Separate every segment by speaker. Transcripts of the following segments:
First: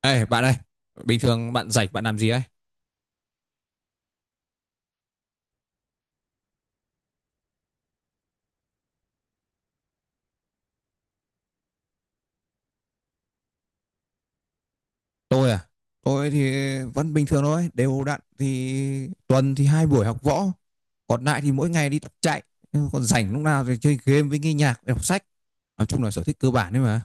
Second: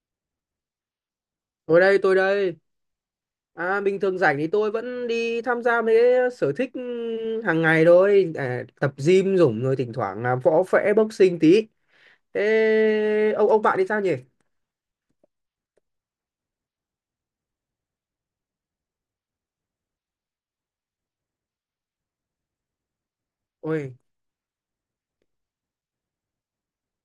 Speaker 1: Ê, bạn ơi, bình thường bạn
Speaker 2: Tôi
Speaker 1: rảnh
Speaker 2: đây,
Speaker 1: bạn
Speaker 2: tôi
Speaker 1: làm gì ấy?
Speaker 2: đây. À, bình thường rảnh thì tôi vẫn đi tham gia mấy cái sở thích hàng ngày thôi. À, tập gym dũng rồi thỉnh thoảng là võ vẽ boxing tí. Thế ông bạn thì sao nhỉ?
Speaker 1: Tôi à? Tôi thì vẫn bình thường thôi, đều đặn thì tuần thì 2 buổi học võ, còn lại thì mỗi ngày đi tập chạy, còn rảnh lúc nào thì
Speaker 2: Ôi,
Speaker 1: chơi game với nghe nhạc, đọc sách. Nói chung là sở thích cơ bản đấy mà.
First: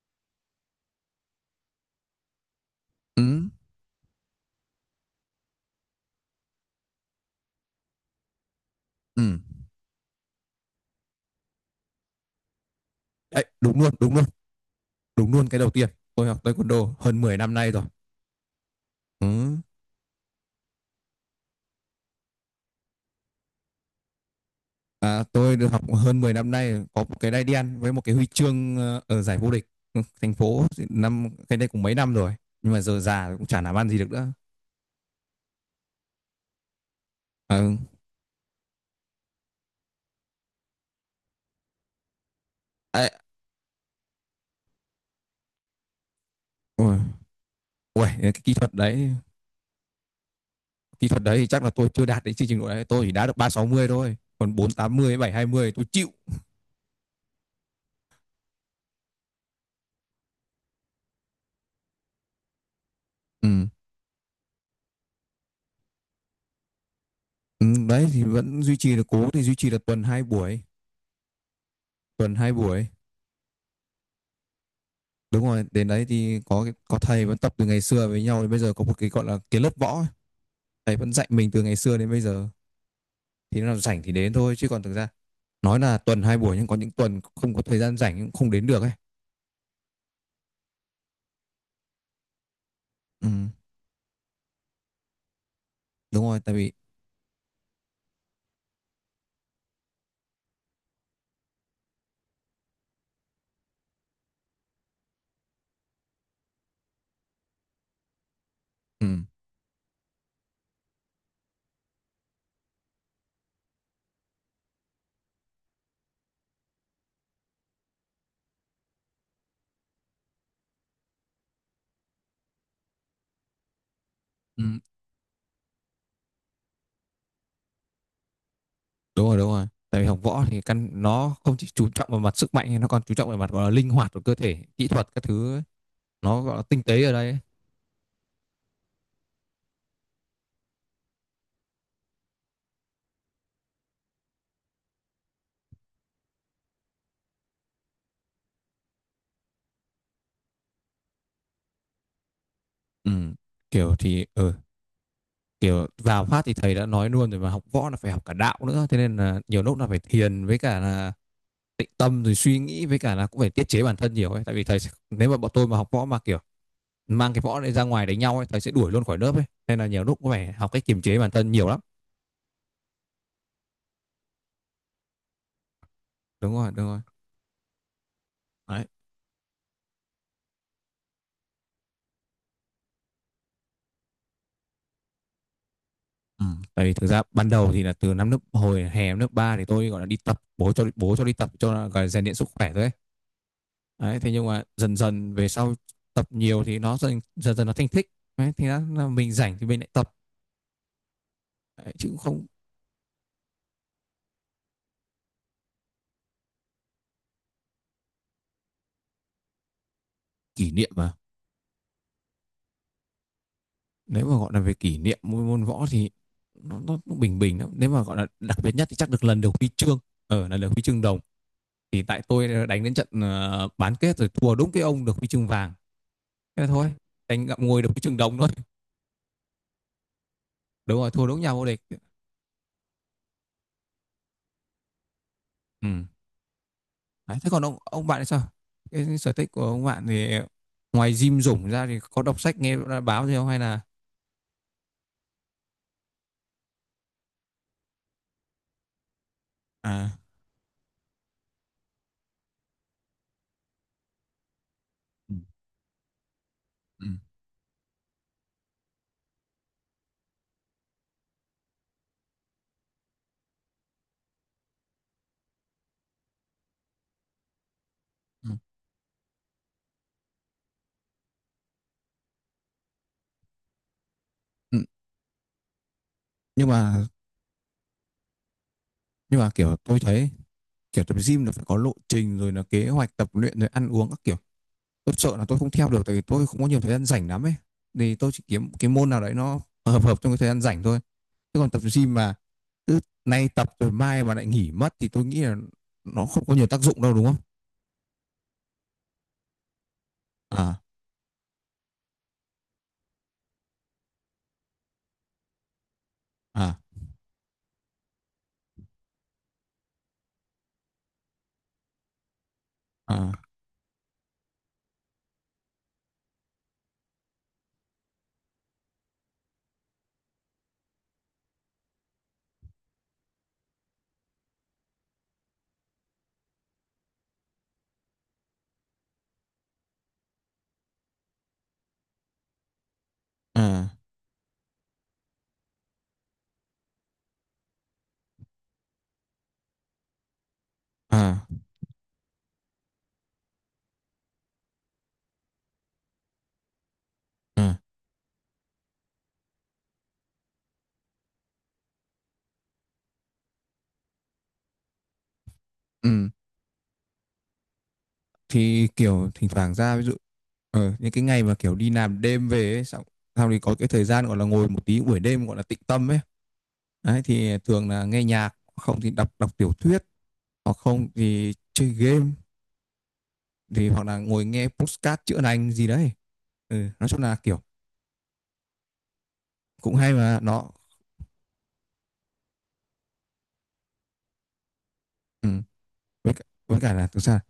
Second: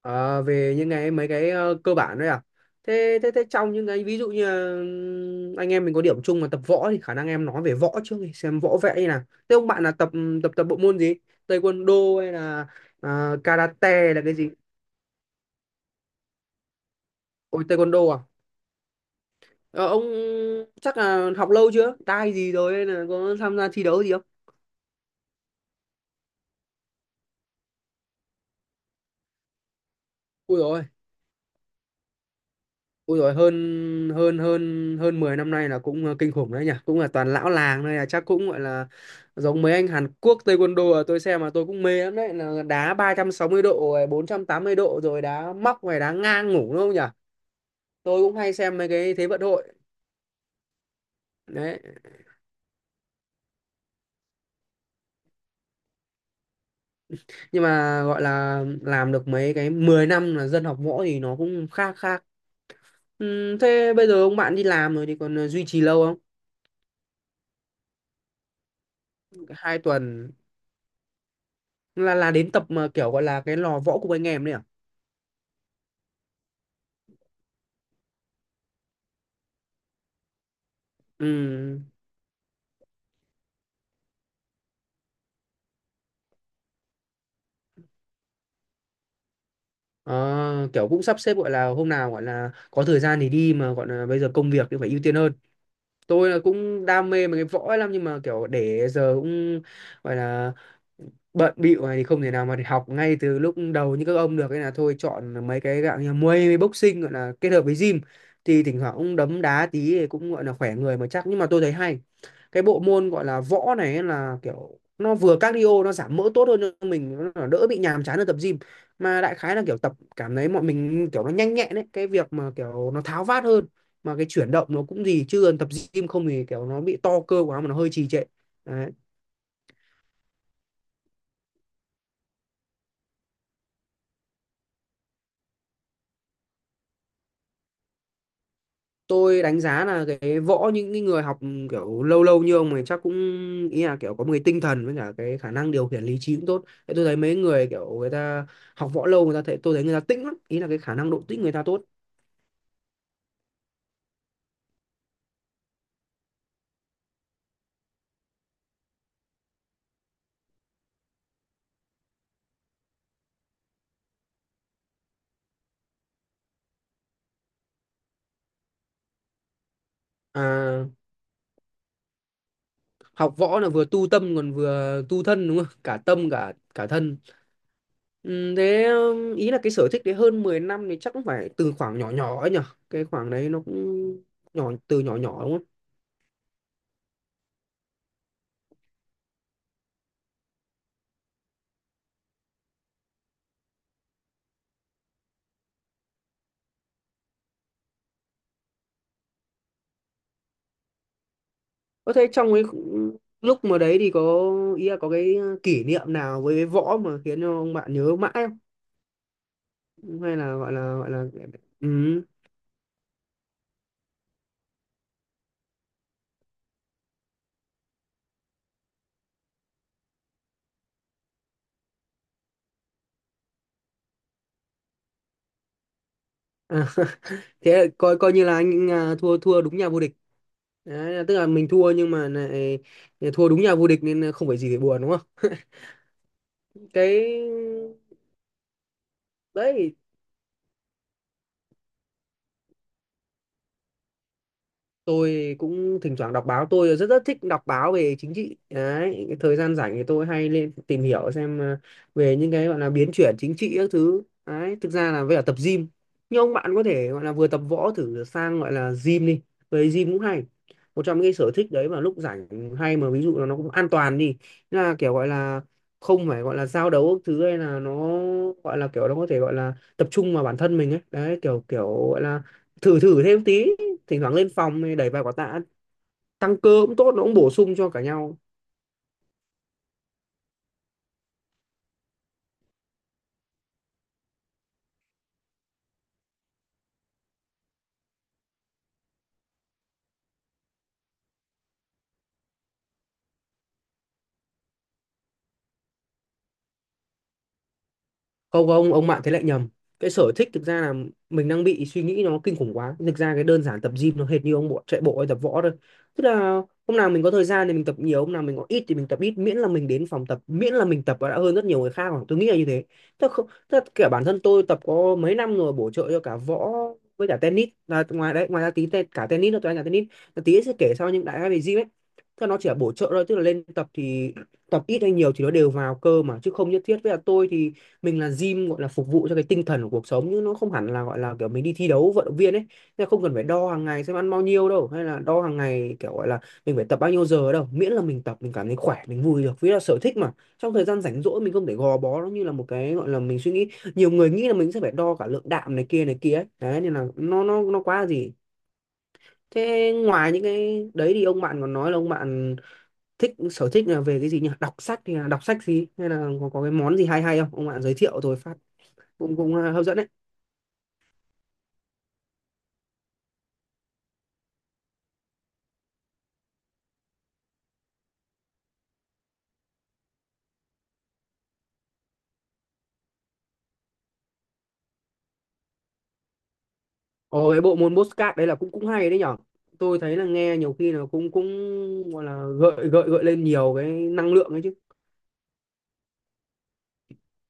Speaker 2: ờ, về những cái cơ bản đấy à? Thế
Speaker 1: Ừ,
Speaker 2: thế thế trong những cái ví dụ như là, anh em mình có điểm chung mà tập võ thì khả năng em nói về võ trước đi, xem võ vẽ như nào.
Speaker 1: ừ.
Speaker 2: Thế ông bạn là tập ừ, tập tập bộ môn gì? Taekwondo hay là à,
Speaker 1: Đấy, đúng luôn, đúng
Speaker 2: karate là
Speaker 1: luôn,
Speaker 2: cái gì?
Speaker 1: đúng luôn cái đầu tiên. Tôi học taekwondo hơn 10 năm
Speaker 2: Ôi
Speaker 1: nay rồi.
Speaker 2: taekwondo à?
Speaker 1: Ừ.
Speaker 2: Ờ, ông chắc là học lâu chưa? Tai gì rồi hay là có tham gia thi đấu gì không?
Speaker 1: À, tôi được học hơn 10 năm nay, có một cái đai đen với một cái huy chương ở giải vô địch thành
Speaker 2: Ui
Speaker 1: phố thì
Speaker 2: rồi,
Speaker 1: năm cái đây cũng mấy năm rồi, nhưng mà giờ
Speaker 2: ui rồi,
Speaker 1: già cũng
Speaker 2: hơn
Speaker 1: chả làm ăn gì được nữa.
Speaker 2: hơn hơn hơn 10 năm nay là cũng kinh khủng đấy nhỉ, cũng là toàn lão
Speaker 1: Ừ.
Speaker 2: làng đây là chắc cũng gọi là giống mấy anh Hàn Quốc taekwondo à, tôi xem mà tôi cũng mê lắm đấy là đá
Speaker 1: Ê,
Speaker 2: 360 độ rồi 480 độ rồi đá móc rồi đá ngang ngủ đúng không
Speaker 1: ôi,
Speaker 2: nhỉ?
Speaker 1: ôi,
Speaker 2: Tôi
Speaker 1: cái
Speaker 2: cũng hay xem mấy cái thế vận hội
Speaker 1: kỹ thuật đấy thì chắc là
Speaker 2: đấy.
Speaker 1: tôi chưa đạt đến chương trình độ đấy, tôi chỉ đá được 360 thôi, còn 480, 720 tôi chịu.
Speaker 2: Nhưng mà gọi là làm được mấy cái 10 năm là dân học võ thì nó cũng khá khá. Ừ,
Speaker 1: Ừ.
Speaker 2: thế bây giờ ông bạn đi làm rồi thì còn duy trì lâu không?
Speaker 1: Ừ, đấy thì vẫn duy trì được, cố thì duy
Speaker 2: Cái
Speaker 1: trì
Speaker 2: Hai
Speaker 1: được tuần hai
Speaker 2: tuần
Speaker 1: buổi,
Speaker 2: là
Speaker 1: tuần hai
Speaker 2: đến tập
Speaker 1: buổi.
Speaker 2: mà kiểu gọi là cái lò võ cùng anh em đấy à?
Speaker 1: Đúng rồi, đến đấy thì có thầy vẫn tập từ ngày xưa với nhau đến bây giờ, có một cái gọi là cái lớp võ, ấy. Thầy vẫn dạy mình từ ngày
Speaker 2: Ừ.
Speaker 1: xưa đến bây giờ. Thì nó nào rảnh thì đến thôi, chứ còn thực ra nói là tuần 2 buổi nhưng có những tuần không có thời gian rảnh cũng không đến được ấy.
Speaker 2: Ờ, kiểu cũng sắp xếp gọi là hôm nào gọi là có thời gian
Speaker 1: Ừ,
Speaker 2: thì đi mà gọi là bây giờ công việc thì phải ưu tiên hơn.
Speaker 1: đúng
Speaker 2: Tôi là
Speaker 1: rồi, tại vì
Speaker 2: cũng đam mê mấy cái võ ấy lắm nhưng mà kiểu để giờ cũng gọi là bận bịu này thì không thể nào mà để học ngay từ lúc đầu như các ông được, nên là thôi chọn mấy cái dạng như Muay với boxing gọi là kết hợp với gym thì thỉnh thoảng
Speaker 1: ừ.
Speaker 2: cũng đấm đá tí thì cũng gọi là khỏe người mà chắc, nhưng mà tôi thấy hay cái bộ môn gọi là võ này ấy, là kiểu nó vừa cardio nó giảm mỡ tốt hơn cho mình, nó đỡ bị nhàm chán ở tập gym, mà đại khái là kiểu tập cảm thấy mọi mình kiểu nó nhanh nhẹn đấy, cái việc mà kiểu nó tháo vát hơn mà cái chuyển
Speaker 1: Ừ.
Speaker 2: động nó cũng gì, chứ còn tập gym không thì kiểu nó bị to cơ quá mà nó hơi trì trệ đấy.
Speaker 1: Đúng rồi, đúng rồi, tại vì học võ thì căn nó không chỉ chú trọng vào mặt sức mạnh, nó còn chú trọng vào mặt gọi là linh hoạt của cơ thể, kỹ thuật các thứ ấy. Nó gọi là tinh tế ở đây ấy.
Speaker 2: Tôi đánh giá là cái võ những cái người học kiểu lâu lâu như ông này chắc cũng, ý là kiểu có một cái tinh thần với cả cái khả năng điều khiển lý trí cũng tốt. Thế tôi thấy mấy người kiểu người ta học võ lâu người ta thấy, tôi thấy người ta tĩnh lắm, ý là cái khả năng độ tĩnh người ta tốt.
Speaker 1: Ừ. Kiểu thì ừ. Kiểu vào phát thì thầy đã nói luôn rồi, mà học võ là phải học cả đạo nữa, thế nên là nhiều lúc là phải thiền với cả là tịnh tâm, rồi suy nghĩ với cả là cũng phải tiết chế bản thân nhiều ấy. Tại vì nếu mà bọn tôi mà học võ mà kiểu mang cái võ này ra ngoài đánh nhau ấy, thầy sẽ đuổi luôn khỏi lớp ấy, nên là nhiều lúc cũng phải học cách
Speaker 2: À,
Speaker 1: kiềm chế bản thân nhiều lắm.
Speaker 2: học võ là vừa tu tâm còn vừa tu thân đúng không, cả tâm cả
Speaker 1: Đúng rồi, đúng
Speaker 2: cả
Speaker 1: rồi.
Speaker 2: thân. Ừ, thế
Speaker 1: Đấy.
Speaker 2: ý là cái sở thích đấy hơn 10 năm thì chắc cũng phải từ khoảng nhỏ nhỏ ấy nhở, cái khoảng đấy nó cũng nhỏ từ nhỏ nhỏ đúng không.
Speaker 1: Ừ. Tại vì thực ra ban đầu thì là từ năm lớp hồi hè năm lớp 3, thì tôi gọi là đi tập, bố cho đi tập, cho là gọi là rèn luyện sức khỏe thôi ấy. Đấy, thế nhưng mà dần dần về sau tập nhiều thì nó dần dần, dần nó thành thích. Đấy, thì nó, là mình rảnh thì mình lại tập, đấy, chứ
Speaker 2: Có
Speaker 1: cũng
Speaker 2: thế
Speaker 1: không.
Speaker 2: trong cái khu- lúc mà đấy thì có ý là có cái kỷ niệm nào với cái võ mà khiến cho ông bạn nhớ mãi không, hay là
Speaker 1: Kỷ
Speaker 2: gọi
Speaker 1: niệm
Speaker 2: là gọi
Speaker 1: mà
Speaker 2: là ừ.
Speaker 1: nếu mà gọi là về kỷ niệm môn võ thì nó cũng bình bình lắm. Nếu mà gọi là đặc biệt nhất thì chắc được lần được huy chương, ở là được huy chương đồng, thì tại tôi đánh đến trận bán kết rồi thua đúng cái ông được huy chương vàng, thế là
Speaker 2: À,
Speaker 1: thôi, đánh ngậm
Speaker 2: thế
Speaker 1: ngùi
Speaker 2: là
Speaker 1: được huy chương
Speaker 2: coi coi
Speaker 1: đồng
Speaker 2: như
Speaker 1: thôi.
Speaker 2: là anh à, thua thua đúng nhà vô địch
Speaker 1: Đúng rồi,
Speaker 2: đấy, là
Speaker 1: thua
Speaker 2: tức
Speaker 1: đúng
Speaker 2: là
Speaker 1: nhà vô
Speaker 2: mình
Speaker 1: địch.
Speaker 2: thua nhưng mà lại thua đúng nhà vô địch nên không phải gì để buồn đúng không.
Speaker 1: Ừ. Đấy, thế còn
Speaker 2: Cái
Speaker 1: ông bạn thì sao? Cái sở thích của ông
Speaker 2: đấy
Speaker 1: bạn thì ngoài gym rủng ra thì có đọc sách, nghe báo gì không, hay là
Speaker 2: tôi cũng thỉnh thoảng đọc báo, tôi rất rất thích đọc báo về chính trị đấy, cái thời gian rảnh thì
Speaker 1: à?
Speaker 2: tôi hay lên tìm hiểu xem về những cái gọi là biến chuyển chính trị các thứ đấy, thực ra là
Speaker 1: Ừ,
Speaker 2: với cả tập gym. Nhưng ông bạn có
Speaker 1: ừ,
Speaker 2: thể gọi là vừa tập võ thử sang gọi là gym đi, với gym cũng hay, một trong những cái sở thích đấy mà lúc rảnh hay, mà ví dụ là nó cũng an toàn đi. Thế là kiểu gọi là không phải gọi là giao đấu các thứ hay là nó
Speaker 1: ừ.
Speaker 2: gọi là kiểu nó có thể gọi là tập trung vào bản thân mình ấy, đấy kiểu kiểu gọi là thử thử thêm tí, thỉnh thoảng lên
Speaker 1: Ừ,
Speaker 2: phòng đẩy vài quả tạ, tăng
Speaker 1: nhưng
Speaker 2: cơ cũng
Speaker 1: mà
Speaker 2: tốt, nó cũng bổ sung cho cả nhau.
Speaker 1: nhưng mà kiểu tôi thấy kiểu tập gym là phải có lộ trình, rồi là kế hoạch tập luyện, rồi ăn uống các kiểu. Tôi sợ là tôi không theo được, tại vì tôi không có nhiều thời gian rảnh lắm ấy, thì tôi chỉ kiếm cái môn nào đấy nó hợp hợp trong cái thời gian rảnh thôi, chứ còn tập gym mà cứ nay tập rồi mai mà lại nghỉ mất thì tôi nghĩ là nó không có nhiều tác dụng đâu, đúng không?
Speaker 2: Không ông bạn thế lại nhầm, cái sở thích thực
Speaker 1: À,
Speaker 2: ra là mình đang bị suy nghĩ nó kinh khủng quá, thực ra cái đơn giản tập gym nó hệt như ông bộ chạy bộ hay tập võ thôi, tức là
Speaker 1: à,
Speaker 2: hôm nào mình có thời gian thì mình tập nhiều, hôm nào mình có ít thì mình tập ít, miễn là mình đến phòng tập, miễn là mình tập và đã hơn rất nhiều người khác rồi, tôi nghĩ là như thế. Tức
Speaker 1: à,
Speaker 2: là không, tức là kể bản thân tôi tập có mấy năm rồi bổ trợ cho cả võ với cả tennis là ngoài đấy, ngoài ra tí te, cả tennis nữa tôi đánh cả tennis, là tí sẽ kể sau những đại gia về gym ấy. Tức là nó chỉ là bổ trợ thôi, tức là lên tập thì tập ít hay nhiều thì nó đều vào cơ mà, chứ không nhất thiết. Với là tôi thì mình là gym gọi là phục vụ cho cái tinh thần của cuộc sống, nhưng nó không hẳn là gọi là kiểu mình đi thi đấu vận động viên ấy, nên không cần phải đo hàng
Speaker 1: à.
Speaker 2: ngày xem ăn bao nhiêu đâu, hay là đo hàng ngày kiểu gọi là mình phải tập bao nhiêu giờ đâu, miễn là mình tập mình cảm thấy khỏe mình vui được vì là sở thích mà, trong thời gian rảnh rỗi
Speaker 1: À,
Speaker 2: mình không thể gò bó nó như là một cái gọi là mình suy nghĩ. Nhiều người nghĩ là mình sẽ phải đo cả lượng đạm này kia ấy, đấy nên là
Speaker 1: à,
Speaker 2: nó quá là gì. Thế ngoài những cái đấy thì ông bạn còn nói là ông bạn thích sở thích là về cái gì nhỉ, đọc sách thì là đọc sách gì, hay là
Speaker 1: ừ.
Speaker 2: có cái món gì hay hay không ông bạn giới thiệu rồi phát,
Speaker 1: Thì kiểu
Speaker 2: cũng
Speaker 1: thỉnh
Speaker 2: cũng
Speaker 1: thoảng
Speaker 2: hấp
Speaker 1: ra
Speaker 2: dẫn
Speaker 1: ví
Speaker 2: đấy.
Speaker 1: dụ những cái ngày mà kiểu đi làm đêm về ấy, xong sau thì có cái thời gian gọi là ngồi một tí buổi đêm gọi là tịnh tâm ấy. Đấy thì thường là nghe nhạc, không thì đọc đọc tiểu thuyết, hoặc không thì chơi game, thì hoặc là ngồi nghe podcast chữa lành gì đấy. Ừ, nói chung là
Speaker 2: Ồ cái
Speaker 1: kiểu
Speaker 2: bộ môn Postcard đấy là cũng cũng hay đấy nhở,
Speaker 1: cũng
Speaker 2: tôi
Speaker 1: hay
Speaker 2: thấy là
Speaker 1: mà
Speaker 2: nghe
Speaker 1: nó
Speaker 2: nhiều khi là cũng cũng gọi là gợi gợi gợi lên nhiều cái năng lượng ấy chứ.
Speaker 1: ừ. Với cả là thực ra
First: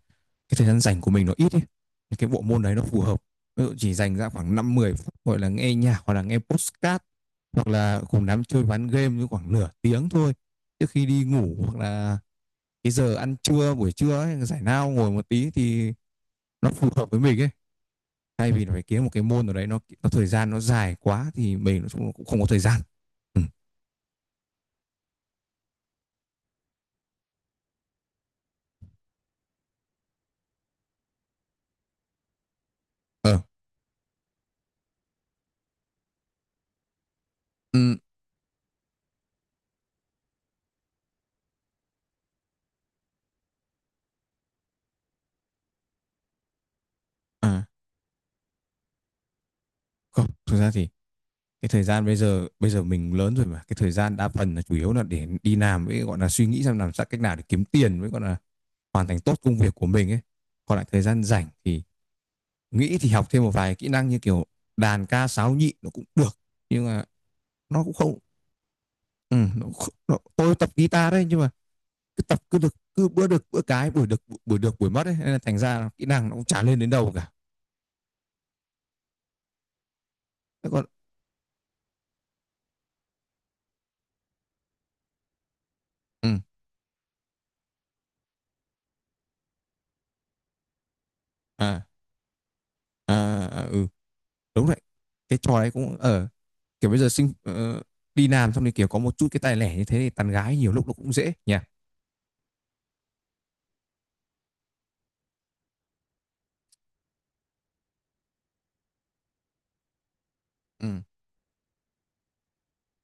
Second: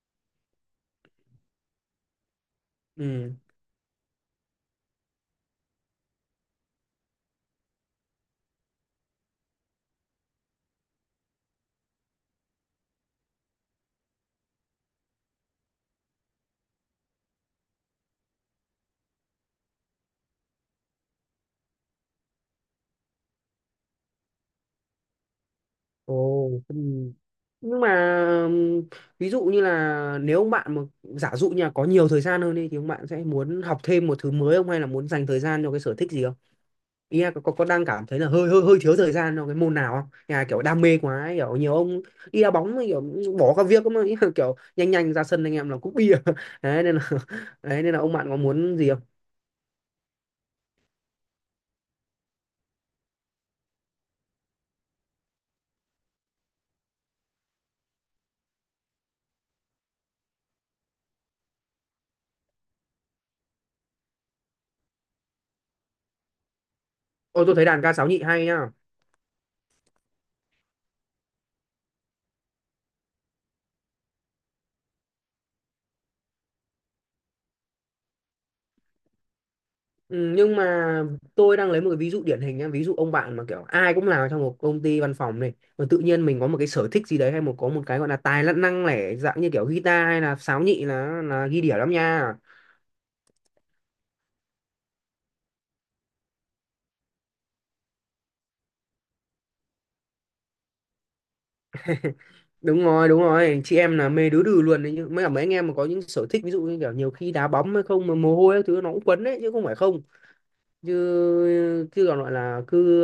Speaker 1: cái thời gian rảnh của mình nó ít ấy. Thì cái bộ môn đấy nó phù hợp,
Speaker 2: Ừ,
Speaker 1: ví dụ chỉ dành ra khoảng 5-10 phút gọi là nghe nhạc hoặc là nghe podcast, hoặc là cùng đám chơi ván game như khoảng nửa tiếng thôi trước khi đi ngủ, hoặc là cái giờ ăn trưa buổi trưa ấy, giải lao ngồi một tí thì nó phù hợp với mình ấy, thay vì là phải kiếm một cái môn nào đấy nó thời gian nó dài quá thì mình nó cũng không có thời gian. Ừ.
Speaker 2: ồ ừ. Nhưng mà ừm, ví dụ như là nếu ông bạn mà giả dụ như là có nhiều thời gian hơn đi thì ông bạn sẽ
Speaker 1: Ờ
Speaker 2: muốn học thêm một thứ mới không, hay là muốn dành thời gian cho cái sở thích gì không, ý là có đang
Speaker 1: ừ.
Speaker 2: cảm thấy là hơi hơi hơi thiếu thời gian trong cái môn nào không nhà kiểu đam mê quá ấy, kiểu nhiều ông đi đá bóng ấy, kiểu bỏ các việc mà ý là kiểu nhanh nhanh ra sân anh em là cúp bia đấy nên là
Speaker 1: À,
Speaker 2: đấy nên là ông bạn có muốn gì không.
Speaker 1: không, thực ra thì cái thời gian bây giờ, bây giờ mình lớn rồi mà cái thời gian đa phần là chủ yếu là để đi làm, với gọi là suy nghĩ xem làm sao cách nào để kiếm tiền, với gọi là hoàn thành tốt công việc của mình ấy. Còn lại thời gian rảnh thì nghĩ thì học thêm một vài kỹ năng như kiểu đàn ca sáo nhị nó cũng được, nhưng mà
Speaker 2: Ôi tôi thấy đàn
Speaker 1: nó
Speaker 2: ca
Speaker 1: cũng
Speaker 2: sáo
Speaker 1: không.
Speaker 2: nhị hay nhá.
Speaker 1: Ừ, nó, tôi tập guitar đấy, nhưng mà cứ tập cứ được, cứ bữa được bữa, cái buổi được buổi được buổi mất ấy, nên là thành ra kỹ năng nó cũng chả lên đến đâu cả.
Speaker 2: Ừ, nhưng
Speaker 1: Thế còn
Speaker 2: mà tôi đang lấy một cái ví dụ điển hình nhá, ví dụ ông bạn mà kiểu ai cũng làm trong một công ty văn phòng này mà tự nhiên
Speaker 1: ừ,
Speaker 2: mình có một cái sở thích gì đấy hay một có một cái gọi là tài năng lẻ dạng như kiểu guitar hay là sáo nhị là ghi đĩa
Speaker 1: à.
Speaker 2: lắm nha.
Speaker 1: À, à, ừ. Đúng đấy, cái trò đấy cũng ở kiểu bây giờ đi làm xong thì kiểu có một chút cái tài lẻ như thế thì tán gái nhiều lúc nó cũng dễ nha.
Speaker 2: Đúng rồi đúng rồi chị em là mê đứa đừ luôn đấy, nhưng mấy cả mấy anh em mà có những sở thích ví dụ như kiểu nhiều khi đá bóng hay không mà mồ hôi các thứ nó cũng quấn đấy chứ không phải không, chứ
Speaker 1: Ừ.
Speaker 2: chứ còn gọi là cứ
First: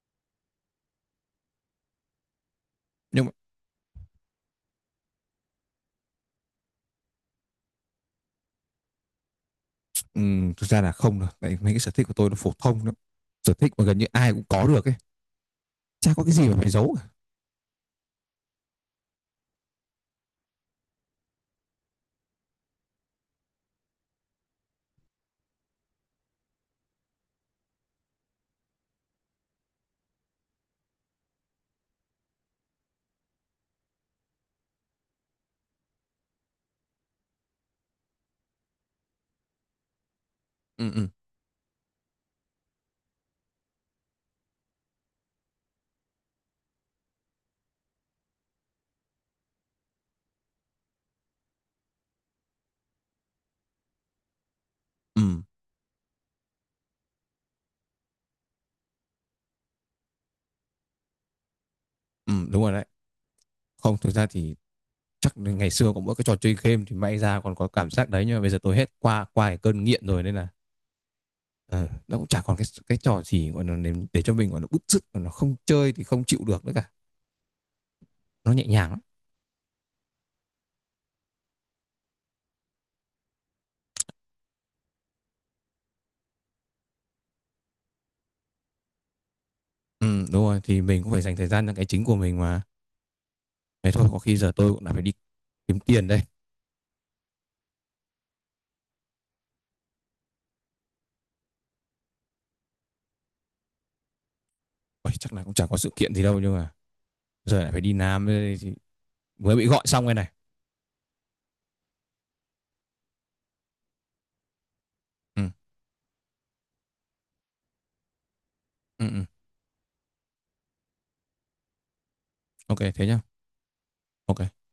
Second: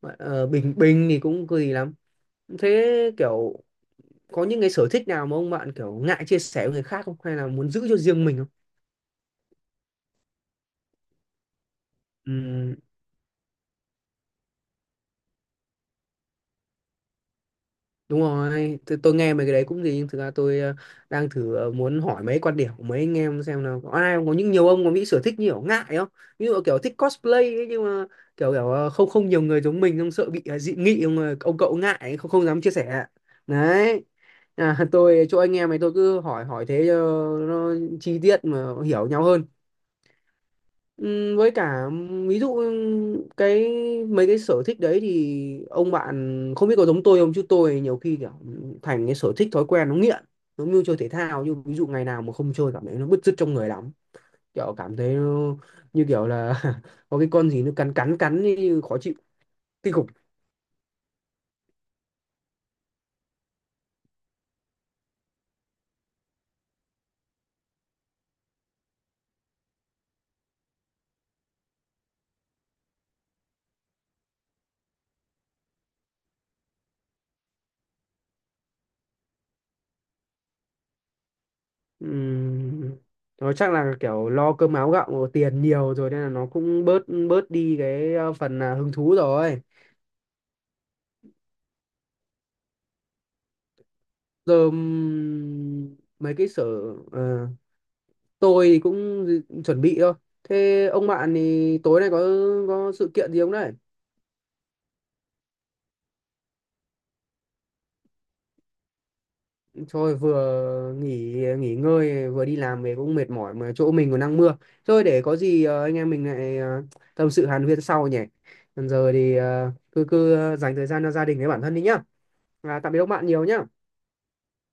Speaker 2: bình bình thì cũng kỳ lắm. Thế
Speaker 1: Nhưng mà
Speaker 2: kiểu có những cái sở thích nào mà ông bạn kiểu ngại chia sẻ với người khác không, hay là muốn giữ cho riêng mình không.
Speaker 1: ừ, thực ra là không đâu, tại mấy cái sở thích của tôi nó
Speaker 2: Ừ.
Speaker 1: phổ thông lắm, sở thích mà gần như ai cũng có được ấy, chả có cái gì mà phải giấu cả.
Speaker 2: Đúng rồi, tôi nghe mấy cái đấy cũng gì, nhưng thực ra tôi đang thử muốn hỏi mấy quan điểm của mấy anh em xem là có ai không? Có những nhiều ông có nghĩ sở thích như kiểu ngại không? Ví dụ kiểu thích cosplay ấy, nhưng mà kiểu kiểu không không nhiều người giống mình không sợ bị dị nghị không ông cậu ngại không không dám chia sẻ. Đấy. À, tôi chỗ anh em này tôi cứ hỏi hỏi thế cho nó chi tiết mà hiểu nhau hơn.
Speaker 1: Ừ, ừ,
Speaker 2: Với cả ví dụ cái mấy cái sở thích đấy thì ông bạn không biết có giống tôi không chứ tôi nhiều khi kiểu thành cái sở thích thói quen nó nghiện, giống như chơi thể thao nhưng ví dụ ngày nào mà không chơi cảm thấy nó bứt rứt trong người lắm, kiểu cảm thấy
Speaker 1: ừ,
Speaker 2: nó, như kiểu là có cái con gì nó cắn cắn cắn như khó chịu kinh khủng.
Speaker 1: ừ, đúng rồi đấy. Không, thực ra thì chắc là ngày xưa có mỗi cái trò chơi game thì may ra còn có cảm giác đấy, nhưng mà bây giờ tôi hết, qua qua cái cơn nghiện rồi, nên là ờ, nó cũng chả còn cái trò gì gọi là để cho mình gọi là bứt rứt mà nó không chơi thì không chịu được nữa cả. Nó nhẹ nhàng lắm.
Speaker 2: Ừm, nó chắc là kiểu lo cơm áo gạo tiền nhiều rồi nên là nó cũng bớt bớt đi cái phần à, hứng thú rồi.
Speaker 1: Ừ, đúng rồi, thì mình cũng phải dành thời gian cho cái chính của mình mà, thế thôi, có khi giờ
Speaker 2: Giờ
Speaker 1: tôi cũng đã phải đi kiếm tiền đây.
Speaker 2: mấy cái sở ờ, tôi thì cũng dự- chuẩn bị thôi. Thế ông bạn thì tối nay có sự kiện gì không đấy?
Speaker 1: Ôi, chắc là cũng chẳng có sự kiện gì đâu, nhưng mà giờ lại phải đi Nam đây thì mới bị gọi xong cái
Speaker 2: Trời
Speaker 1: này.
Speaker 2: vừa nghỉ nghỉ ngơi vừa đi làm về cũng mệt mỏi mà chỗ mình còn đang mưa. Thôi để có
Speaker 1: Ừ,
Speaker 2: gì anh em mình lại tâm sự hàn huyên sau nhỉ. Còn
Speaker 1: ừ,
Speaker 2: giờ
Speaker 1: ừ.
Speaker 2: thì cứ cứ dành thời gian cho gia đình với bản thân đi nhá. À,
Speaker 1: OK
Speaker 2: tạm biệt
Speaker 1: thế
Speaker 2: ông
Speaker 1: nhá.
Speaker 2: bạn nhiều nhá.
Speaker 1: OK.